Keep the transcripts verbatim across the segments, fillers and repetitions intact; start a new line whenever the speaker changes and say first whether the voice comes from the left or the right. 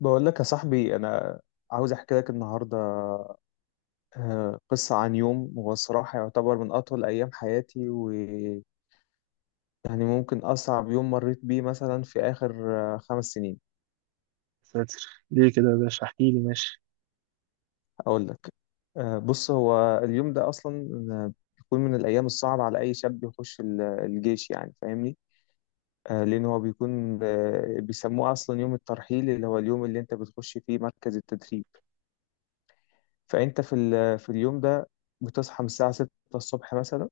left: بقول لك يا صاحبي، انا عاوز احكي لك النهارده آه، قصه عن يوم. هو الصراحه يعتبر من اطول ايام حياتي، ويعني ممكن اصعب يوم مريت بيه مثلا في اخر آه، خمس سنين.
right: ساتر. ليه كده يا باشا؟ احكي لي ماشي.
left: اقول لك. آه، بص، هو اليوم ده اصلا آه، بيكون من الايام الصعبه على اي شاب يخش ال- الجيش، يعني فاهمني. آه، لان هو بيكون آه، بيسموه اصلا يوم الترحيل، اللي هو اليوم اللي انت بتخش فيه مركز التدريب. فانت في ال- في اليوم ده بتصحى من الساعه ستة الصبح مثلا،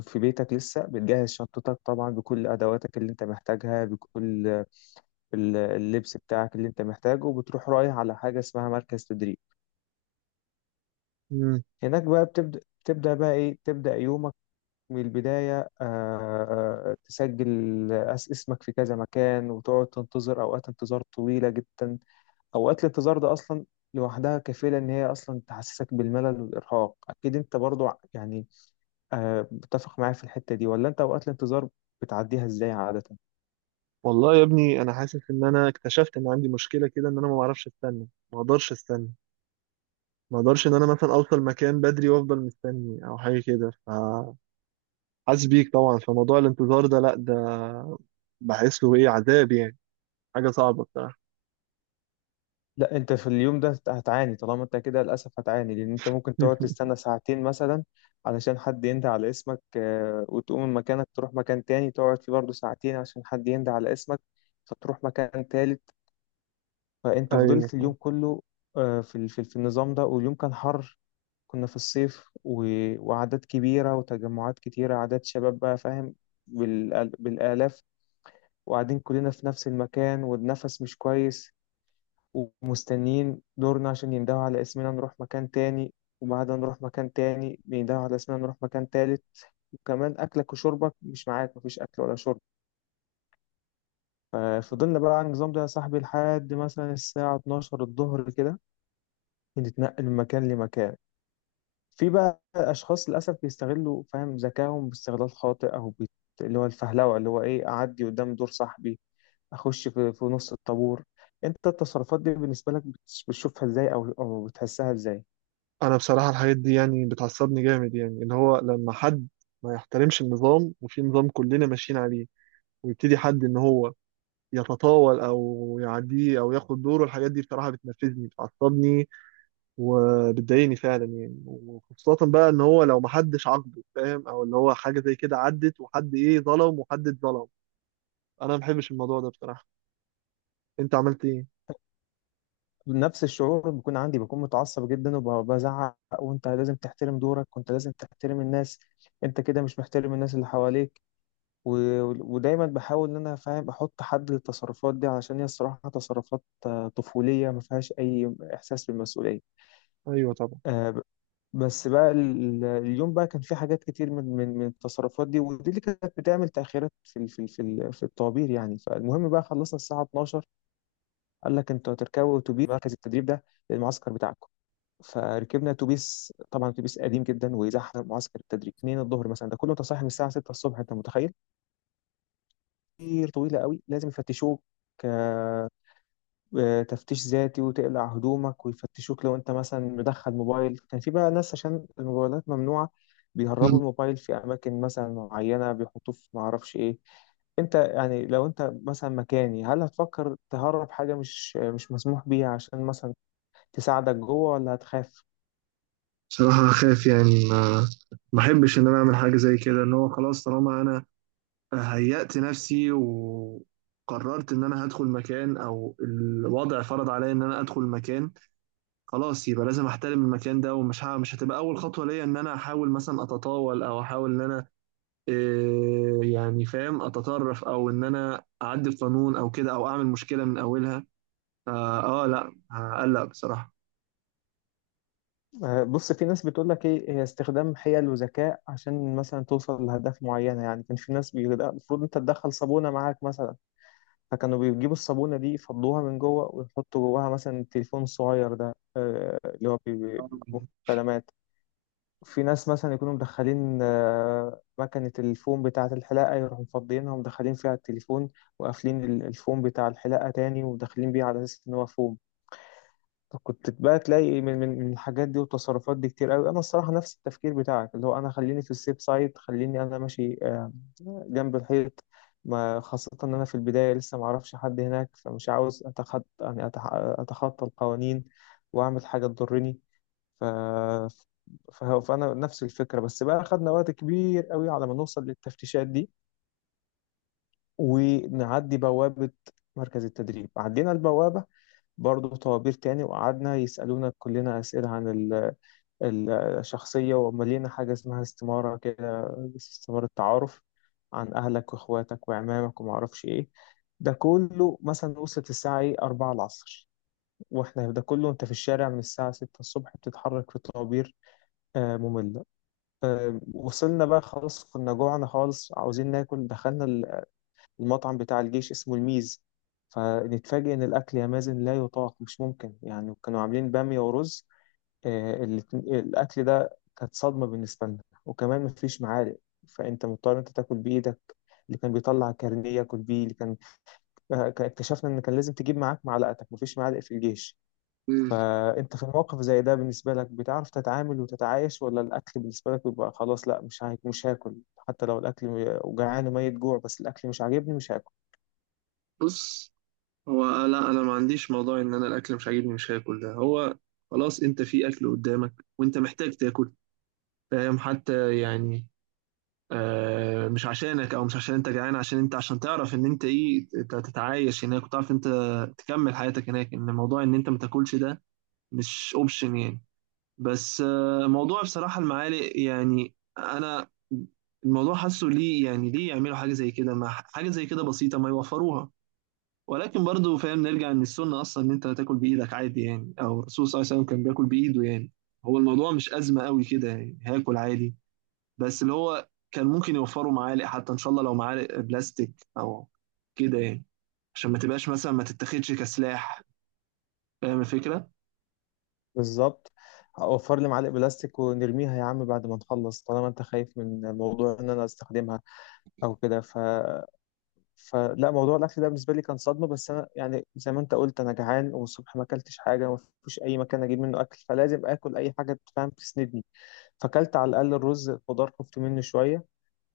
left: في بيتك لسه بتجهز شنطتك طبعا بكل أدواتك اللي أنت محتاجها، بكل ال- اللبس بتاعك اللي أنت محتاجه، وبتروح رايح على حاجة اسمها مركز تدريب.
right: مم.
left: هناك بقى بتبدأ. تبدأ بقى إيه؟ تبدأ يومك من البداية. آه، آه، تسجل أس- اسمك في كذا مكان، وتقعد تنتظر أوقات انتظار طويلة جدا. أوقات الانتظار ده أصلا لوحدها كفيلة إن هي أصلا تحسسك بالملل والإرهاق. أكيد أنت برضو ع- يعني آه، متفق معايا في الحتة دي، ولا أنت أوقات الانتظار بتعديها إزاي عادة؟
right: والله يا ابني انا حاسس ان انا اكتشفت ان عندي مشكله كده، ان انا ما بعرفش استنى، ما اقدرش استنى، ما اقدرش ان انا مثلا اوصل مكان بدري وافضل مستني او حاجه كده، فحاسس بيك طبعا. فموضوع الانتظار ده، لا ده بحس له ايه عذاب يعني، حاجه صعبه بصراحه.
left: لا، انت في اليوم ده هت- هتعاني. طالما انت كده للاسف هتعاني، لان انت ممكن تقعد تستنى ساعتين مثلا علشان حد ينده على اسمك، آه، وتقوم من مكانك تروح مكان تاني تقعد فيه برضه ساعتين عشان حد ينده على اسمك، فتروح مكان تالت. فانت
right: ايوه
left: فضلت
right: صح.
left: اليوم كله آه، في ال- في ال- في النظام ده. واليوم كان حر، كنا في الصيف، و- وأعداد كبيرة وتجمعات كتيرة، أعداد شباب بقى فاهم، بالآل- بالآلاف، وقاعدين كلنا في نفس المكان والنفس مش كويس، ومستنيين دورنا عشان يندهوا على اسمنا نروح مكان تاني، وبعدها نروح مكان تاني بيندهوا على اسمنا نروح مكان تالت، وكمان أكلك وشربك مش معاك، مفيش أكل ولا شرب. ففضلنا بقى على النظام ده يا صاحبي لحد مثلا الساعة اتناشر الظهر كده بنتنقل من مكان لمكان. في بقى أشخاص للأسف بيستغلوا فاهم ذكائهم باستغلال خاطئ، أو بيت... اللي هو الفهلوة، اللي هو إيه، أعدي قدام دور صاحبي، أخش في, في نص الطابور. أنت التصرفات دي بالنسبة لك بتش- بتشوفها إزاي، أو أو بتحسها إزاي؟
right: انا بصراحه الحاجات دي يعني بتعصبني جامد، يعني اللي هو لما حد ما يحترمش النظام وفي نظام كلنا ماشيين عليه، ويبتدي حد ان هو يتطاول او يعديه او ياخد دوره، الحاجات دي بصراحه بتنرفزني، بتعصبني وبتضايقني فعلا يعني. وخصوصا بقى ان هو لو محدش عاقبه، فاهم، او اللي هو حاجه زي كده عدت وحد ايه ظلم وحد اتظلم، انا ما بحبش الموضوع ده بصراحه. انت عملت ايه؟
left: نفس الشعور بيكون عندي، بكون متعصب جدا وبزعق. وانت لازم تحترم دورك، وانت لازم تحترم الناس. انت كده مش محترم الناس اللي حواليك. و... ودايما بحاول ان انا فاهم احط حد للتصرفات دي، علشان هي الصراحة تصرفات آه، طفولية ما فيهاش اي احساس بالمسؤولية.
right: ايوه طبعا.
left: آه، ب- بس بقى ال- اليوم بقى كان في حاجات كتير من من من التصرفات دي، ودي اللي كانت بتعمل تأخيرات في ال- في ال- في ال- في الطوابير يعني. فالمهم بقى خلصنا الساعة اتناشر، قال لك انتوا هتركبوا اتوبيس مركز التدريب ده للمعسكر بتاعكم. فركبنا اتوبيس، طبعا اتوبيس قديم جدا ويزحم معسكر التدريب اتنين الظهر مثلا، ده كله انت صاحي من الساعه ستة الصبح، انت متخيل؟ كتير طويله قوي. لازم يفتشوك آه، آه، تفتيش ذاتي، وتقلع هدومك ويفتشوك لو انت مثلا مدخل موبايل. كان في بقى ناس، عشان الموبايلات ممنوعه، بيهربوا
right: مم.
left: الموبايل في اماكن مثلا معينه، بيحطوه في ما اعرفش ايه. انت يعني لو انت مثلا مكاني، هل هتفكر تهرب حاجه مش مش مسموح بيها عشان مثلا تساعدك جوه، ولا هتخاف؟
right: بصراحة أخاف يعني، ما ما أحبش إن أنا أعمل حاجة زي كده. إن هو خلاص طالما أنا هيأت نفسي وقررت إن أنا هدخل مكان، أو الوضع فرض عليا إن أنا أدخل مكان، خلاص يبقى لازم احترم المكان ده. ومش ه- مش هتبقى اول خطوه ليا ان انا احاول مثلا اتطاول او احاول ان انا إيه يعني فاهم اتطرف او ان انا اعدي القانون او كده او اعمل مشكله من اولها. اه, آه لا هقلق بصراحه.
left: آه، بص، في ناس بتقول لك ايه هي استخدام حيل وذكاء عشان مثلا توصل لأهداف معينة. يعني كان في ناس بيقول لأ، المفروض انت تدخل صابونة معاك مثلا. فكانوا بيجيبوا الصابونة دي يفضوها من جوه ويحطوا جواها مثلا التليفون الصغير ده آه، اللي هو بي- بي- مكالمات. في ناس مثلا يكونوا مدخلين آه، مكنة الفوم بتاعة الحلاقة، يروحوا مفضيينها ومدخلين فيها التليفون، وقافلين ال- الفوم بتاع الحلاقة تاني ومدخلين بيه على أساس إن هو فوم. كنت بقى تلاقي من من من الحاجات دي والتصرفات دي كتير قوي. انا الصراحه نفس التفكير بتاعك، اللي هو انا خليني في السيف سايد، خليني انا ماشي آه، جنب الحيط، ما خاصه ان انا في البدايه لسه ما اعرفش حد هناك، فمش عاوز اتخطى يعني أتح- اتخطى القوانين واعمل حاجه تضرني. ف ف- فانا نفس الفكره. بس بقى خدنا وقت كبير قوي على ما نوصل للتفتيشات دي ونعدي بوابه مركز التدريب. عدينا البوابه، برضه طوابير تاني، وقعدنا يسألونا كلنا أسئلة عن الشخصية، ومليانة حاجة اسمها استمارة كده، استمارة تعارف عن أهلك وإخواتك وعمامك ومعرفش إيه. ده كله مثلا وصلت الساعة إيه، أربعة العصر، وإحنا ده كله أنت في الشارع من الساعة ستة الصبح بتتحرك في طوابير آه، مملة. آه، وصلنا بقى خلاص، كنا جوعنا خالص عاوزين ناكل. دخلنا ال- المطعم بتاع الجيش، اسمه الميز. فنتفاجئ إن الأكل يا مازن لا يطاق، مش ممكن. يعني كانوا عاملين بامية ورز. آه، الاتن- الأكل ده كانت صدمة بالنسبة لنا، وكمان مفيش معالق، فأنت مضطر أنت تاكل بإيدك. اللي كان بيطلع كارنيه ياكل بيه. اللي كان آه، ك- اكتشفنا إن كان لازم تجيب معاك معلقتك، مفيش معالق في الجيش.
right: مم.
left: فأنت في الموقف زي ده بالنسبة لك بتعرف تتعامل وتتعايش، ولا الأكل بالنسبة لك بيبقى خلاص، لا مش هاك مش هاكل، حتى لو الأكل م- جعان وميت جوع بس الأكل مش عاجبني مش هاكل؟
right: بص، هو لا انا ما عنديش موضوع ان انا الاكل مش عاجبني مش هاكل، ده هو خلاص انت في اكل قدامك وانت محتاج تاكل، فاهم، حتى يعني آه، مش عشانك او مش عشان انت جعان، عشان انت عشان تعرف ان انت ايه ت- تتعايش هناك وتعرف انت تكمل حياتك هناك. ان موضوع ان انت ما تاكلش ده مش اوبشن يعني. بس آه، موضوع بصراحة المعالق، يعني انا الموضوع حاسه ليه يعني، ليه يعملوا حاجة زي كده، ما حاجة زي كده بسيطة ما يوفروها. ولكن برضو فاهم نرجع ان السنة اصلا ان انت تاكل بايدك عادي يعني، او الرسول صلى الله عليه وسلم كان بياكل بايده يعني. هو الموضوع مش أزمة قوي كده يعني، هاكل عادي. بس اللي هو كان ممكن يوفروا معالق، حتى ان شاء الله لو معالق بلاستيك او كده يعني، عشان ما تبقاش مثلا ما تتاخدش كسلاح، فاهم الفكره.
left: بالظبط. أوفر لي معلق بلاستيك ونرميها يا عم بعد ما نخلص طالما أنت خايف من موضوع إن أنا أستخدمها أو كده. ف فلا، موضوع الاكل ده بالنسبه لي كان صدمه. بس انا يعني زي ما انت قلت انا جعان، والصبح ما اكلتش حاجه، ما فيش اي مكان اجيب منه اكل، فلازم اكل اي حاجه تفهم تسندني. فاكلت على الاقل الرز، خضار خفت منه شويه،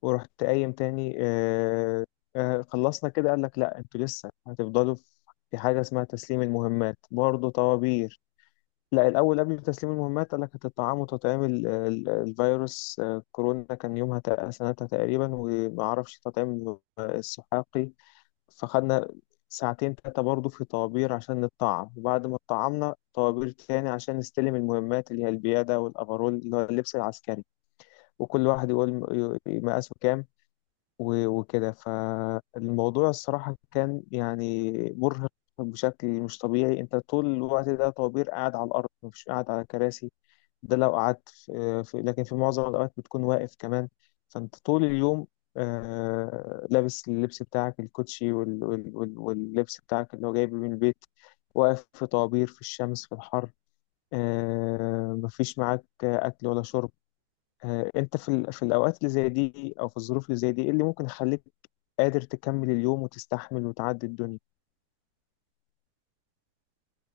left: ورحت قايم تاني. آه آه خلصنا كده قال لك لا انتوا لسه هتفضلوا. في حاجه اسمها تسليم المهمات، برضه طوابير. لا الاول، قبل تسليم المهمات قال لك هتطعموا تطعيم ال- ال- الفيروس، آه، كورونا كان يومها تق- سنتها تقريبا، وما اعرفش تطعيم السحاقي. فخدنا ساعتين تلاتة برضه في طوابير عشان نطعم. وبعد ما اتطعمنا طوابير تاني عشان نستلم المهمات اللي هي البيادة والأفرول اللي هو اللبس العسكري. وكل واحد يقول م- ي- مقاسه كام، و- وكده. فالموضوع الصراحة كان يعني مرهق بشكل مش طبيعي. انت طول الوقت ده طوابير، قاعد على الأرض مش قاعد على كراسي. ده لو قعدت في في- لكن في معظم الأوقات بتكون واقف كمان. فأنت طول اليوم آه، لابس اللبس بتاعك الكوتشي وال- وال- وال- واللبس بتاعك اللي هو جايبه من البيت، واقف في طوابير في الشمس في الحر. آه، مفيش معاك آه، أكل ولا شرب. آه، أنت في ال- في الأوقات اللي زي دي أو في الظروف اللي زي دي، إيه اللي ممكن يخليك قادر تكمل اليوم وتستحمل وتعدي الدنيا؟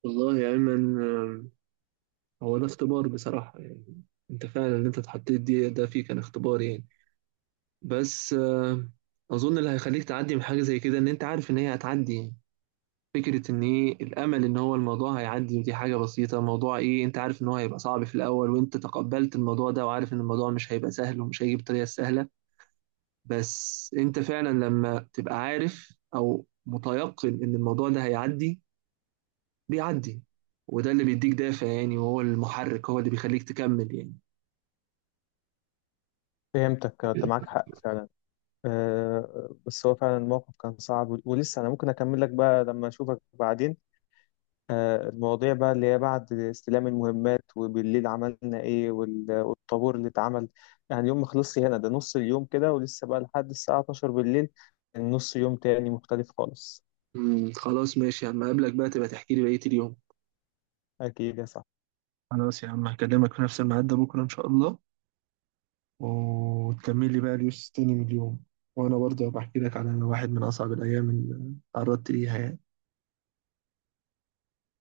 right: والله يا أيمن آه، هو ده اختبار بصراحة يعني. أنت فعلا اللي أنت اتحطيت دي، ده فيه كان اختبار يعني. بس آه، أظن اللي هيخليك تعدي من حاجة زي كده إن أنت عارف إن هي هتعدي يعني. فكرة إن إيه الأمل إن هو الموضوع هيعدي، ودي حاجة بسيطة، موضوع إيه أنت عارف إن هو هيبقى صعب في الأول، وأنت تقبلت الموضوع ده وعارف إن الموضوع مش هيبقى سهل ومش هيجي بطريقة سهلة. بس انت فعلا لما تبقى عارف او متيقن ان الموضوع ده هيعدي، بيعدي. وده اللي بيديك دافع يعني، وهو المحرك، هو اللي بيخليك تكمل يعني.
left: فهمتك. آه، أنت معاك حق فعلا. آه، بس هو فعلا الموقف كان صعب، ولسه انا ممكن اكمل لك بقى لما اشوفك بعدين. آه، المواضيع بقى اللي هي بعد استلام المهمات وبالليل عملنا ايه، وال- والطابور اللي اتعمل يعني. يوم ما خلصش هنا، ده نص اليوم كده، ولسه بقى لحد الساعة اتناشر بالليل نص يوم تاني مختلف خالص.
right: مم، خلاص ماشي يا عم، اقابلك بقى تبقى تحكي لي بقية اليوم.
left: اكيد يا صاحبي.
right: خلاص يا عم هكلمك في نفس الميعاد ده بكرة إن شاء الله، وتكمل لي بقى اليوس تاني من اليوم، وأنا برضه هبقى أحكي لك على واحد من أصعب الأيام اللي تعرضت ليها يعني.